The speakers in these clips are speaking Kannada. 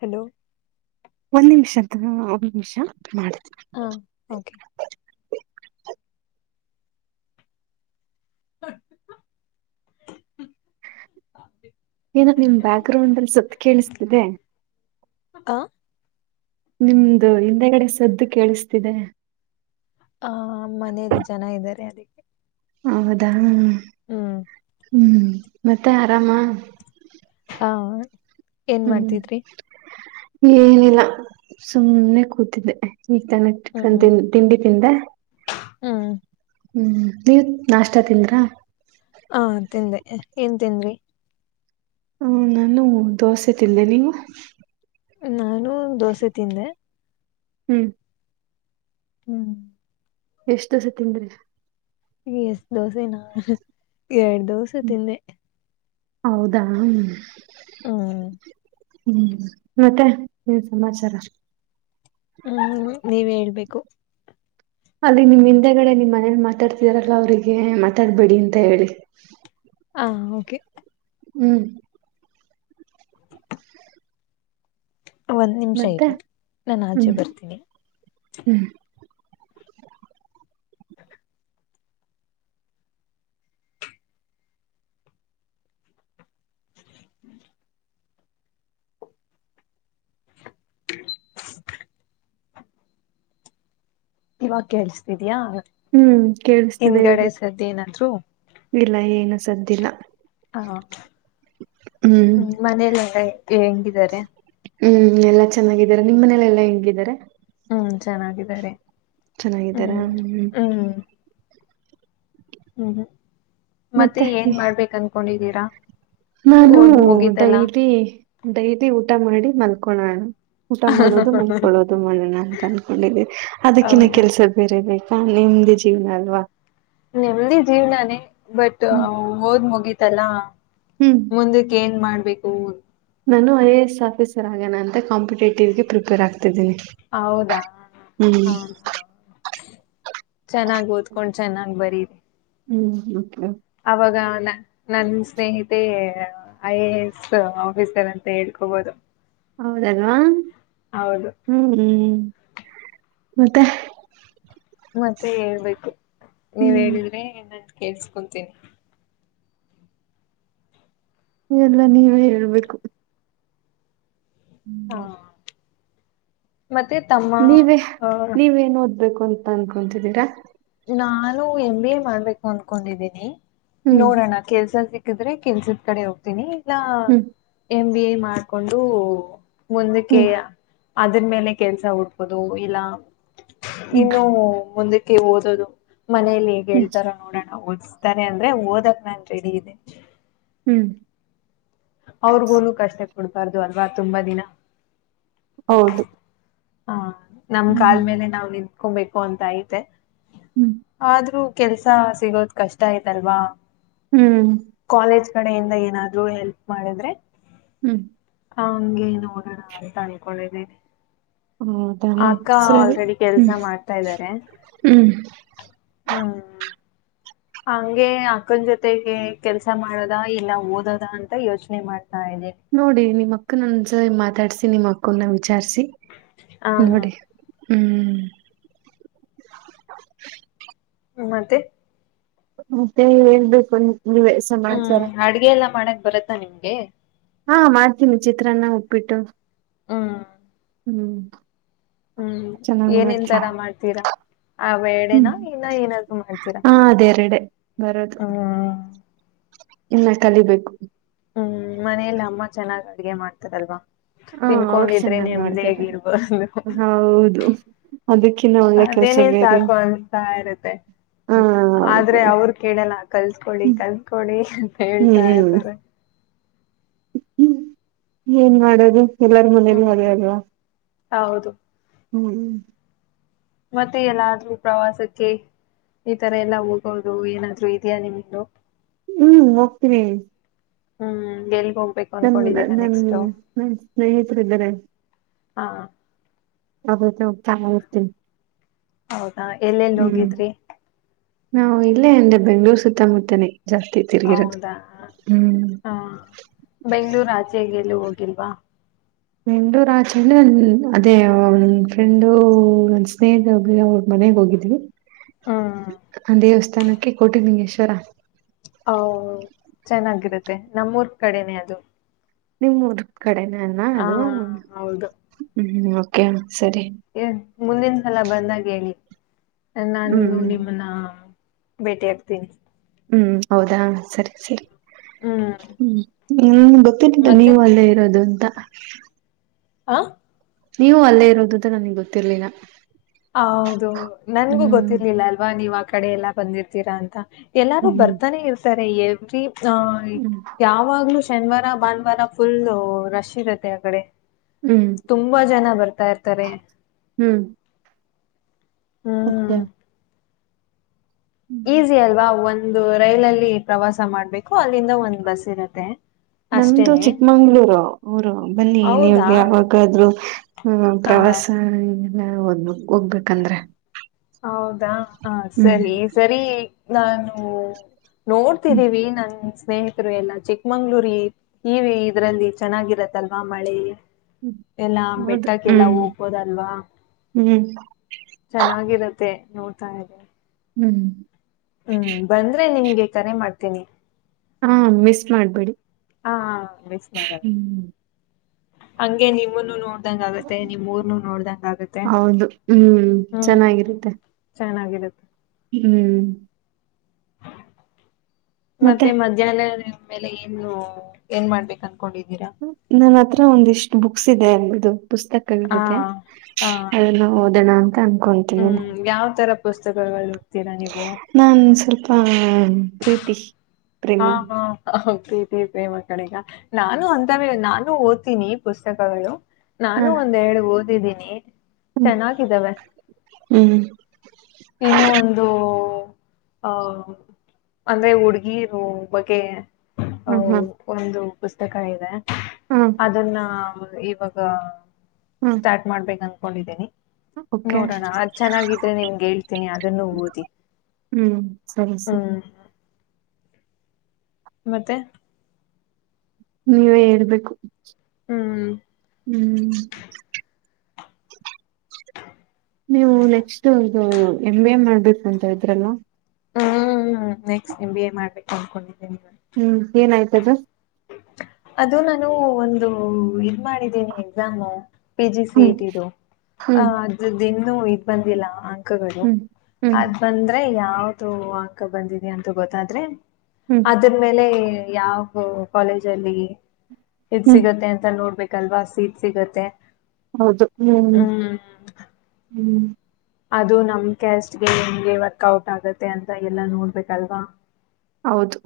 ಹಲೋ ಒಂದ್ ನಿಮಿಷದ ಒಂದ ನಿಮಿಷ ಮಾಡ ಹಾ ಕೆ ಹ ಏನ ನಿಮ್ ಬ್ಯಾಕ್ ಗ್ರೌಂಡ್ ಅಲ್ಲಿ ಸತ್ ಕೇಳಿಸ್ತಿದೆ ಹಾ ನಿಮ್ದು ಹಿಂದೆಗಡೆ ಸದ್ದು ಕೇಳಿಸ್ತಿದೆ ಹ ಮನೇಲಿ ಜನ ಇದ್ದಾರೆ ಅದಕ್ಕೆ ಹೌದಾ ಹ್ಮ್ ಹ್ಮ್ ಹ್ಮ್ ಮತ್ತೆ ಆರಾಮ ಹಾ ಏನ್ ಹ್ಮ್ ಮಾಡ್ತಿದ್ರಿ ಏನಿಲ್ಲ ಸುಮ್ನೆ ಕೂತಿದ್ದೆ ಈ ಕ ತಿಂಡಿ ತಿಂದ [unintelligible] ಹಾ [unintelligible] ಹ್ಮ್ ನೀವ ನಾಷ್ಟ ತಿಂದ್ರಾ ಹಾ ತಿಂದೆ ಏನ್ ತಂದಿ ಹ ನಾನು ದೋಸೆತಿಲ್ಲೆ ನೀವು ನಾನು ದೋಸೆ ತಿಂದೆ ಹ್ಮ್ ಹ್ಮ್ ಎಷ್ಟ ದೋಸೆ ತಿಂದಿರಿ ಈಗ ಎಷ್ಟ ದೋಸೆ ನ ಎರಡು ದೋಸೆ ತಿಂದೆ ಹೌದಾ ಹ್ಮ್ ಹ್ಮ್ ಹ್ಮ್ ಮತ್ತೆ ನೀನ್ ಸಮಾಚಾರ ಹ್ಮ್ ನೀವೇ ಹೇಳ್ಬೇಕು ಅಲ್ಲಿ ನಿಮ್ ಹಿಂದೆಗಡೆ ನಿಮ್ ಮನೇಲಿ ಮಾತಾಡ್ತಿದರಲ್ಲ ಅವ್ರಿಗೆ ಮಾತಾಡ್ಬೇಡಿ ಅಂತ ಹೇಳಿ ಹ ಓಕೆ ಹ್ಮ್ ಒಂದ್ ನಿಮಿಷ ಮತ್ತೆ ಇರಿ ನಾನು ಆಚೆ ಹ್ಮ್ ಬರ್ತೀನಿ ಹ್ಮ್ ಹ್ಮ [unintelligible] ಇವಾಗ ಕೇಳಿಸತಿದಿಯಾ ಹ್ಮ್ ಕೇಳಿಸ್ತಿದೆ ಹೇಳಿ ಏನಾದ್ರು ಇಲ್ಲ ಏನು ಸದ್ದಿಲ್ಲ ಹಾ ಹ್ಮ್ ಮನೇಲೆಲ್ಲ ಹೆಂಗಿದ್ದಾರೆ ಚೆನ್ನಾಗಿದ್ದಾರೆ ನಿಮ್ಮ ಮನೇಲೆ ಎಲ್ಲಾ ಹೆಂಗಿದ್ದಾರೆ ಹ್ಮ್ ಚೆನ್ನಾಗಿದ್ದಾರೆ ಹ್ಮ್ ಹ್ಮ್ ಹ್ಮ್ ಮತ್ತೆ ಏನ್ ಮಾಡ್ಬೇಕ ಅನ್ಕೊಂಡಿದ್ದೀರಾ [unintelligible] ನಾನು ಓದ್ ಮುಗೀತಲ್ಲ ಡೈಲಿ ಡೈಲಿ ಊಟ ಮಾಡಿ ಮಲ್ಕೋಣಣ ಊಟ ಮಾಡೋದು ಮಂದ್ಕೊಳ್ಳೋದು ಮಾಡೋಣ ಅಂತ ಅನ್ಕೊಂಡಿದಿ ಅದಕ್ಕಿನ ಹೌದಾ ಕೆಲ್ಸ ಬೇರೆ ಬೇಕ ನ ನಿಮ್ದಿ ಜೀವನ ಅಲ್ವಾ [unintelligible] ನಿಮ್ದಿ ಜೀವ್ನಾನೇ ಬಟ್ ಹ್ಮ್ ಹೋದ್ ಮುಗೀತಲ್ಲಾ ಹ್ಮ್ [unintelligible] ಮುಂದಕ್ಕೆ ಏನ್ ಮಾಡ್ಬೇಕು ನಾನು ಐ ಎ ಎಸ್ ಆಫೀಸರ್ ಆಗಣ ಅಂತ ಕಾಂಪಿಟೇಟಿವ್ ಗೆ ಪ್ರಿಪೇರ್ ಆಗ್ತ ತಿದ್ದೀನಿ ಹೌದಾ ಹ್ಮ್ [unintelligible] ಚೆನ್ನಾಗಿ ಓದ್ಕೊಂಡು ಚೆನ್ನಾಗ್ ಬರೀರಿ ಹ್ಮ್ ಅವಾಗ ನನ್ ಸ್ನೇಹಿತೆ ಐ ಎ ಎಸ್ ಆಫೀಸರ್ ಅಂತ ಹೇಳ್ಕೋಬೋದು ಹೌದಲ್ವಾ ಹೌದು ಹ್ಮ್ ಹ್ಮ್ ಮತ್ತೆ ಮತ್ತೆ ಹೇಳ್ಬೇಕು ನೀವ್ ಹ್ಮ್ ಹೇಳಿದ್ರೆ ನಂತ ಕೇಳ್ಸ್ಕೊಂತೀನಿ ಎಲ್ಲ ನೀವೇ ಹೇಳ್ಬೇಕು ಹ್ಮ್ [unintelligible] ಹ ಮತ್ತೆ ತಮ್ಮ ನೀವೇ ಆ ನೀವೇನ್ ಓದ್ಬೇಕು ಅಂತ ಅನ್ಕೊತಿದ್ದೀರಾ ನಾನು ಎಮ್ ಬಿ ಎ ಮಾಡ್ಬೇಕು ಅನ್ಕೊಂಡಿದ್ದೀನಿ ಹ್ಮ್ ನೋಡೋಣ ಕೆಲ್ಸ ಸಿಗು ಕೆಲ್ಸದ ಕಡೆ ಹೋಗ್ತೀನಿ ಇಲ್ಲ ಹ್ಮ್ ಎಮ್ ಬಿ ಎ ಮಾಡ್ಕೊಂಡು ಮುಂದಕ್ಕೆ ಹ್ಮ್ ಅದ್ರ ಮೇಲೆ ಕೆಲ್ಸ ಹುಡ್ಕೊಡು ಇಲ್ಲ ಹ್ಮ್ ಇನ್ನು ಮುಂದಕ್ಕೆ ಓದೋದು ಮನೇೆಯಲ್ಲಿ ಹೇಗ್ ಹ್ಮ್ ಹೇಳ್ತಾರ ನೋಡೋಣಓದ ಸಾನ ಅಂದ್ರೆ ಓದಕ್ ನಾನ್ ರೆಡಿ ಇದೆ [unintelligible] ಹ್ಮ್ ಅವ್ರಗೂನು ಕಷ್ಟ ಕೊಡ್ಬಾರ್ದು ಅಲ್ವಾ ತುಂಬಾ ದಿನ ಹೌದು ಹ ನಮ್ ಹ್ಮ್ ಕಾಲ್ ಮೇಲೆ ನಾವ್ ನಿಂಕೊಬೇಕು ಅಂತ ಐತೆ ಹ್ಮ್ ಆದ್ರೂ ಕೆಲ್ಸ ಸಿಗೋದ್ ಕಷ್ಟ ಆಯ್ತಲ್ವಾ ಹ್ಮ್ ಕಡೆಯಿಂದ ಏನಾದ್ರೂ ಹೆಲ್ಪ್ ಮಾಡಿದ್ರೆ ಹ್ಮ್ ಹ ಹಂಗೆ ನೋಡೋಣ ಅಂತ ಅನ್ಕೊಂಡಿದೀನಿ ಹೌದಾ ಅಕ್ಕ ಸರಿ ಆಲ್ರೆಡಿ ಕೆಲ್ಸ ಹ್ಮ್ ಮಾಡ್ತಾ ಇದ್ದಾರೆ ಹ್ಮ್ ಹ್ಮ ಹಂಗೆ ಅಕ್ಕನ್ ಜೊತೆಗೆ ಕೆಲಸ ಮಾಡದ ಇಲ್ಲ ಓದೋದ ಅಂತ ಯೋಚನೆ ಮಾಡ್ತ ನೋಡಿ ನಿಮ್ಮ ಅಕ್ಕ ಒನ್ಸ್ ಮಾತಾಡ್ಸಿ ನಿಮ್ಮ ಅಕ್ಕ ವಿಚಾರಸಿ ಹ ನೋಡಿ ಹ್ಮ್ ಮತ್ತೆ ಮತ್ತೆ ಹೇಳ್ಬೇಕು ನೀವೆ ಸಮಾಚಾರ ಬರುತ್ತಾ ನಿಮ್ಗೆ ಹಾ ಮಾಡ್ತೀನಿ ಚಿತ್ರಾನ್ನ, ಉಪ್ಪಿಟ್ಟು ಹ್ಮ್ ಹ್ಮ್ ಹ್ಮ್ ಚೆನ್ನಾಗ್ ಏನೇನ್ ಮಾಡ್ತೀನಿ ತರ ಮಾಡ್ತೀರಾ ಆವೆರಡೆನ ಹ್ಮ್ ಇನ್ನ ಏನಾದ್ರೂ ಮಾಡ್ತೀರಾ? ಹಾ ಅದೆರಡೆ ಬರೋದು ಹ್ಮ್ ಇನ್ನ ಕಲಿಬೇಕು. ಹ್ಮ್ ಮನೆಯಲ್ಲಿ ಅಮ್ಮ ಚೆನ್ನಾಗ್ ಅಡುಗೆ ಮಾಡ್ತಾರಲ್ವಾ‌. ಹ ಅವ್ರು ತಿನ್ಕೊಂಡಿದ್ರೆ ಚೆನ್ನಾಗ್ ನೆಮ್ಮದಿಯಾಗಿ ಮಾಡ್ತಾರೆ ಇರಬಹುದು. ಹೌದು ಅದಕ್ಕಿನ್ನ ಒಳ್ಳೆ ಕೆಲ್ಸ ಅದೇನೆ ಬೇರೆ ಸಾಕು ಅನಿಸ್ತಾ ಇರುತ್ತೆ ಹಾ ಹೌದು ಆದ್ರೆ ಅವರು ಕೇಳಲ್ಲ ಕಲಿತುಕೊಳ್ಳಿ ಕಲಿತುಕೊಳ್ಳಿ ಅಂತ ಹೇಳ್ತಾ ಇರ್ತಾರೆ. [unintelligible] ಹ್ಮ್ ಏನ್ ಮಾಡೋದು ಎಲ್ಲಾರ್ ಮುಂದೆನೂ ಹ್ಮ್ ಹೊರದು ಹೌದು ಹ್ಮ್ ಮತ್ತೆ ಎಲ್ಲಾದ್ರೂ ಪ್ರವಾಸಕ್ಕೆ ಈ ತರ ಎಲ್ಲಾ ಹೋಗೋರು ಏನಾದ್ರು ಇದೆಯಾ ನಿಮ್ದು ಹ್ಮ್ ಹೋಗ್ತೀನಿ ಹ್ಮ್ ಎ ನನ್ ನನ್ ನನ್ ಸ್ನೇಹಿತರು ಇದ್ದಾರೆ ಹಾ ಅದು ಹೋಗ್ತಾ ಹೋಗ್ತಾ ಹೋಗಿರತ್ತೀನಿ ಹೌದಾ ಎಲ್ಲೆಲ್ಲಿ ಹೋಗಿದ್ರಿ ನಾವು ಇಲ್ಲೇ ಇಲ್ಲೇ ಬೆಂಗಳೂರು ಸುತ್ತಮುತ್ತಾನೆ ಹೌದಾ ಹಾ ಬೆಂಗಳೂರು ಆಚೆೆಗೆ ಎಲ್ಲೂ ಹೋಗಿಲ್ವಾ ನಂಡೂರ ಚಂದು ನನ್ ಅದೇ ನ ಫ್ರೆಂಡು ನ ಸ್ನೇಹಿತ ಒಬ್ ಹ್ಮ್ ಹೋಗಿದ್ವಿ ಹ್ಮ್ ಆ ದೇವಸ್ಥಾನಕ್ಕೆ ಕೋಟಿಲಿಂಗೇಶ್ವರ. ಓ ಚೆನ್ನಾಗಿರುತ್ತೆ ನಮ್ಮೂರ್ ಕಡೆನೆ ಅದು ನಿಮ್ಮೂರ್ ಕಡೆನ ಹಾ ಅದು ಅದು ಹೌದು ಹ್ಮ ಓಕೆ ಸರಿ ಏ ಮುಂದಿನ ಸಲ ಬಂದಾಗ ಹೇಳಿ ನಾನು ಹ್ಮ್ ಇನ್ನು ಹ್ಮ್ ನಿಮ್ಮನ್ನ ಭೇಟಿಯಾಗ್ತೀನಿ ಹ್ಮ್ ಹೌದಾ ಸರಿ ಸರಿ ಹ್ಮ್ ಹ್ಮ [unintelligible] ಗೊತ್ತಿರಲ್ಲಿಲ್ಲ ಮತ್ತೆ ನೀವು ಅಲ್ಲೇ ಇರೋದು ಅಂತ. ಆ ನೀವು ಅಲ್ಲೇ ಇರೋದು ಅಂತ ನನಗ್ ಗೊತ್ತಿರ್ಲಿಲ್ಲ ಹ ಹೌದು ನನಗೂ ಹ್ಮ್ ಗೊತ್ತಿರ್ಲಿಲ್ಲ ಅಲ್ವಾ ನೀವ್ ಆ ಕಡೆ ಎಲ್ಲಾ ಬಂದಿರ್ತೀರಾ ಅಂತ. ಎಲ್ಲಾರು ಹ್ಮ್ ಬರ್ತಾನೆ ಇರ್ತಾರೆ ಎವ್ರಿ ವಿ ಆ ಹ್ಮ್ ಯಾವಾಗ್ಲೂ ಶನಿವಾರ ಭಾನವಾರ ಪುಲ್ ರಶ್ ಇರುತ್ತೆ ಆ ಕಡೆ ಹ್ಮ್ ತುಂಬಾ ಜನ ಬರ್ತಾ ಇರತ್ತಾರೆ ಹ್ಮ್ ಓಕೆ ಹ್ಮ್ ಈಸಿ ಅಲ್ವಾ ಒಂದು ರೈಲ ಅಲ್ಲಿ ಪ್ರವಾಸ ಮಾಡ್ಬೇಕು ಅಲ್ಲಿಂದ ಒಂದ್ ಬಸ್ ಇರುತ್ತೆ. ನಮ್ದು ಚಿಕ್ಕಮಂಗಳೂರು ಊರು ಬನ್ನಿ ಹೌದಾ ನಿಮಗೆ ಯಾವಾಗಾದ್ರೂ ಪ್ರ ಆ, ವಾಸ ಎಲ್ಲಾ ಹೋಗ್ಬೇಕಂದ್ರೆ ಹೌದಾ ಹ ಹ್ಮ್ ಸರಿ ಸರಿ ನಾನು. ಹ್ಮ್ ನೋಡ್ತಿದೀವಿ ನನ್. ಸ್ನೇಹಿತ್ರು ಎಲ್ಲ ಚಿಕ್ಕಮಂಗ್ಳೂರಿ ಈ ಇದ್ರಲ್ಲಿ ಚೆನ್ನಾಗಿರತ್ತಲ್ವಾ ಮಳೆಲಿ. ಎಲ್ಲ ಹೌದು ಬೆಟ್ಟಕ್ಕೆಲ್ಲ ಹ್ಮ್ ಹೋಗ್ಬೊದಲ್ವಾ. ಹ್ಮ್ ನೋಡ್ತಾ ಇದಿನಿ ಹ್ಮ್ ಹ್ಮ್ ಬಂದ್ರೆ ನಿಮ್ಗೆ ಕರೆ ಮಾಡ್ತೀನಿ. ಹ್ಮು ಮಿಸ್ ಮಾಡ್ಬೇಡಿ. ಹಾ ಮಿಸ್ ಮಾಡಲ್ಲ ಹ್ಮ್ ಹಂಗೆ ನಿಮ್ಮನ್ನು ನೋ ನಿಮ್ಮುರ್ನು ನೋಡ್ದಂಗ ಆಗತ್ತೆ ಹೌದು ಹ್ಮ್ ಹ್ಮ್ ಚೆನ್ನಾಗಿರುತ್ತೆ ಚೆನ್ನಾಗಿ ಹ್ಮ್ ಮತ್ತೆ ಮಧ್ಯಾಹ್ನ ಮೇಲೆ ಏನು ಏನ್ ಮಾಡ್ಬೇಕಂ ನನ್ ಹತ್ರ ಒಂದಿಷ್ಟ್ ಬುಕ್ಸ್ ಇದೆ ಅ ಹಾ ಪುಸ್ತಕಗಳಿದೆ ಹ ಅದೆಲ್ಲಾ ಓದೋಣ - - ಹ್ಮ್ ಯಾವ್ ತರ ಪುಸ್ತಕಗಳ್ [unintelligible] ನೀವು ನಾನ್ ಸ್ವಲ್ಪ ಪ್ರೀತಿ. ಪ್ರೇಮ ಹಾ ಹಾ ಪ್ರೀತಿ ಪ್ರೇಮ ಕಡೆಗ ನಾನು ಅಂತವೆ ನಾನು ಓದ್ತೀನಿ ಪುಸ್ತಕಗಳು. ನಾನು ಹ ಒಂದ್ ಎರಡ್ ಓದಿದ್ದೀನಿ. ಹ್ಮ್ ಚೆನ್ನಾಗಿದ್ದಾವೆ ಹ್ಮ್ ಇನ್ನು ಒಂದು ಹ ಅಂದ್ರೆ ಹುಡ್ಗೀರು ಬಗ್ಗೆ ಔ ಹ್ಮ್ ಹ್ಮ್ ಒಂದು ಪುಸ್ತಕ ಇದೆ ಹ್ಮ್ ಅದನ್ನ. ಇವಾಗ ಹ್ಮ್ ಸ್ಟಾರ್ಟ್ ಮಾಡ್ಬೇಕ್ ಅನ್ಕೊಂಡಿದ್ದಿನಿ ಓಕೆ ನೋಡೋಣ ಅದ್ ಚೆನ್ನಾಗಿದ್ರೆ ನಿಮ್ಗೆ ಹೇಳ್ತೀನಿ ಅದನ್ನು ಓದಿ. ಹ್ಮ್ ಸರಿ ಸರಿ ಹ್ಮ್ ಮತ್ತೆ ನೀವೇ ಹೇಳ್ಬೇಕು ಹ್ಮ್ ಹ್ಮ್ ನೀವು ನೆಕ್ಸ್ಟ್ ಇದು ಎಮ್ ಬಿ ಎ ಮಾಡ್ಬೇಕು ಅಂತ ಇದ್ರಲ್ಲ. ಹ್ಮ್ ನೆಕ್ಸ್ಟ್ ಎಂ ಬಿ ಎ ಮಾಡ್ಬೇಕು ಅನ್ಕೊಂಡಿದ್ದೆ ಹ್ಮ್ ಏನ್ ಆಯ್ತಕ ಅದು ನಾನು ಒಂದು ಇದ್ ಮಾಡಿದ್ದೇನಿ ಎಕ್ಸಾಮು. ಪಿ ಜಿ ಸಿ ಹ್ಮ್ ಇಟಿದು ಹ್ಮ್ ಅದ್ರದ್ದಿನ್ನು ಇನ್ನು ಇದು ಬಂದಿಲ್ಲ. ಅಕ್ಕಗಳು ಹ್ಮ್ ಹ್ಮ್ ಅದ್ ಬಂದ್ರೆ ಯಾವ್ದು ಅಕ್ಕ ಬಂದಿದೆ ಅಂತ ಗೊತ್ತಾದ್ರೆ. ಹ್ಮ್ ಅದ್ರ ಮೇಲೆ ಯಾವು ಕಾಲೇಜಲ್ಲಿ. ಇದ್ ಹ್ಮ್ ಸಿಗತ್ತೆ ಅಂತ ನೋಡ್ಬೇಕಲ್ವಾ ಸಿಟ್ ಸಿಗತ್ತೆ. ಹೌದು ಹ್ಮ್ ಹ್ಮ್ ಅದು ನಮ್ ಕ್ಯಾಸ್ಟ್ಗೆ ಹೆಂಗೆ ವರ್ಕಓಟ್ ಆಗತ್ತೆ ಅಂತ ಎಲ್ಲ ನೋಡ್ಬೇಕಲ್ವಾ. ಹೌದು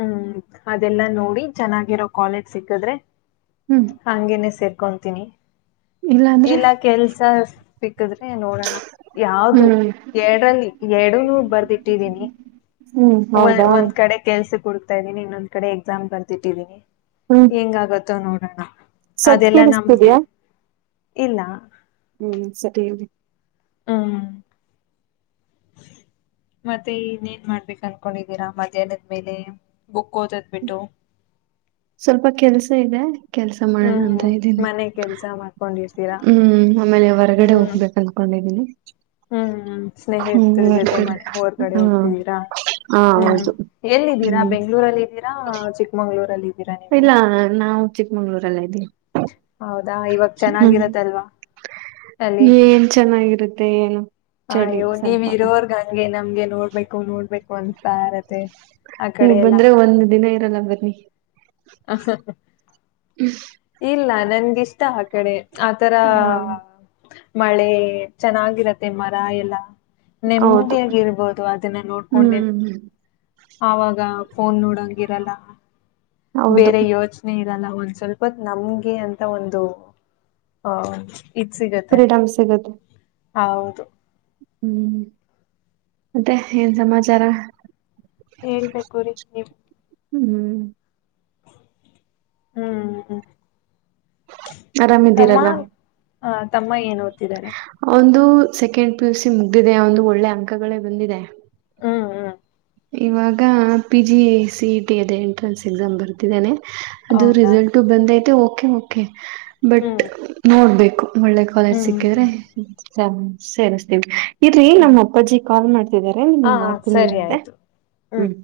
ಹ್ಮ್ ಅದೆಲ್ಲಾ ನೋಡಿ ಚೆನ್ನಾಗಿರೋ ಕಾಲೇಜ್ ಸಿಕ್ಕಿದ್ರೆ ಹ್ಮ್ ಹಂಗೇನೆ ಸರಿ. ಕೊಂತನಿ ಇಲ್ಲಾಂದ್ರೆ ಇಲ್ಲ ಕೆಲ್ಸ ಸಿಕ್ಕಿದ್ರೆ ನೋಡೋಣ ಯಾವ್ದು ಹ್ಮ್ ಎರಡಲ್ಲಿ ಎರಡುನೂ ಬರ್ದಿಟ್ಟಿದೀನಿ. ಹ್ಮ್ ಒ ಹೌದಾ ಒಂದ್ ಕಡೆ ಕೆಲ್ಸ ಹುಡುಕ್ತಾ ಇದೀನಿ ಇನ್ನೊಂದ ಕಡೆ ಎಕ್ಸಾಮ್ ಬರ್ದಿಟ್ಟಿದ್ದೀನಿ ಹ್ಮ್ ಹೆಂಗ ಆಗತ್ತೋ ನೋಡೋಣ. ಸತ್ ಅದೆಲ್ಲಾ ನಮ್ದು ಕೇಳಿಸ್ತಿದ್ಯಾ ಇಲ್ಲ. ಹ್ಮ್ ಸರಿ ಹ್ಮ [inaudible] ಮತ್ತೆ ಇನ್ನೇನ್ ಮಾಡ್ಬೇಕು ಅನ್ಕೊಂಡಿದ್ದೀರಾ ಮಧ್ಯಾಹ್ನದ್ಮೇಲೆ ಬುಕ್ ಓದದ್ ಬಿಟ್ಟು. [inaudible] ಸ್ವಲ್ಪ ಕೆಲ್ಸ ಇದೆ ಕೆಲ್ಸ ಮಾಡೋಣ ಹ್ಮ್ ಅಂತ ಹ್ಮ್ ಇದ್ದೀನಿ ಮನೆ ಕೆಲ್ಸ ಮಾಡ್ಕೊಂಡಿರ್ತೀರಾ ಹ್ಮ್ ಆಮೇಲೆ ಹೊರಗಡೆ ಹ್ಮ್ ಹೋಗ್ಬೇಕ ಅನ್ಕೊಂಡು ಿ ಹ್ಮ್ ಸ್ನೇಹಿ ಇರ್ತರ ಜೊತೆ ಮನೆ ಹೊರ್ಗಡೆ ಹ್ಮ ಹೋಗ್ತಿದ್ದೀರಾ ಹಾ ಹ್ಮ್ ಹೌದು ಎಲ್ಲಿ ಇದ್ದೀರಾ ಹ್ಮ್ ಬೆಂ್ಗಳೂರಲ್ಲಿ ಇದೀರಾ ಚಿಕ್ಕಮಂಗಗಳೂರಲ್ಲಿ ಇಲ್ಲ ನಾವು ಚಿಕ್ಮಂಗ್ಳೂರಲ್ಲ ಇದ್ದೀವಿ ಹೌದಾ ಇವಾಗ ಹ್ಮ್ ಚೆನ್ನಾಗಿರತ್ತಲ್ವಾ ಅಲ್ಲಿ ಏನ್ ಚೆನ್ನಾಗಿರುತ್ತೆ ಏನು ಅ ಚಳಿ ಅಯ್ಯೋ ನೀವ ಸ್ವಲ್ಪ ಇರೋರ್ಗ ಹಂಗೆ ನಮ್ಗೆ ನೋಡ್ಬೇಕು ನೋಡ್ಬೇಕು ಅಂತ ನೀವು್ ಬಂದ್ರೆ ಒಂದ್ ದಿನ ಇರಲ್ಲ ಬನ್ನಿ ಹ ಇಲ್ಲ ನನ್ಗಿಷ್ಟ ಆ ಕಡೆ ಆತರ ಹ ಮಳೆ ಚೆನ್ನಾಗಿರತ್ತೆ ಮರ ಎಲ್ಲ ಹೌದು ನೆಮ್ಮದಿಯಾಗಿ ಇರ್ಬೋದು ಅದನ್ನ ನೋಡ್ಕೊಂಡೆ ಹ್ಮ್ ಆಾಗ ಫೋನ್ ನೋಡಂಗಿರಲ್ಲ ಹೌದು ಬೇರೆ ಯೋಚನೆ ಇ ಲ್ಲ ಒಂದ್ ಸ್ವಲ್ಪ ನಮ್ಗೆ ಅಂತ ಒಂದು ಆಹ ಪರಿಣಾಮ ಸಿಗುತ್ತೆ ಹೌದು ಹ್ಮ್ ಮತ್ತೆ ಏನ್ ಸಮಾಚಾರ ಹೇಳ್ಬೇಕು ರೀ ನೀವು ಹ್ಮ್ ಹ್ಮ್ ಹ್ಮ್ ಹ ಆರಾಮಿದ್ದೀರಲ್ಲ ಹ ತಮ್ಮ ಏನ ಒಂದು ಸೆಕೆಂಡ್ ಪಿ ಯು ಸಿ ಮುಗ್ದಿದೆ ಒಂದು ಒಳ್ಳೆ ಅಂಕಗಳೇ ಬಂದಿದೆ ಹ್ಮ್ ಹ್ಮ್ ಇವಾಗ ಪಿ ಜಿ ಸಿ ಟಿ ಅಲ್ಲಿ ಎಂಟ್ರೆನ್ಸ್ ಎಕ್ಸಾಮ್ ಬರ್ತಿದ್ದೇನೆ ಅದು ಹೌದಾ ರಿಸಲ್ಟ್ ಬಂದ್ಐತೆ ಓಕೆ ಕೆ ಬಟ್ ಹ್ಮ್ ನೋಡ್ಬೇಕು ಒಳ್ಳೆ ಕಾಲೇಜ್ ಹ್ಮ್ ಸಿಕ್ಕಿದ್ರೆ ಹ್ಮ್ ಸೇಸ್ತೀವಿ ಇಲ್ರಿ ನಮ್ಮ ಹ್ಮ್ ಅಪ್ಪಾಜಿ ಕಾಲ್ ಮಾಡ್ತಿದಿದ್ದಾರೆ ಹಾ ನಿಮಗ್ ಮಾಡ್ತೀನಿ ಸರಿ ಮತ್ತೆ ಆಯ್ತು ಹ್ಮ್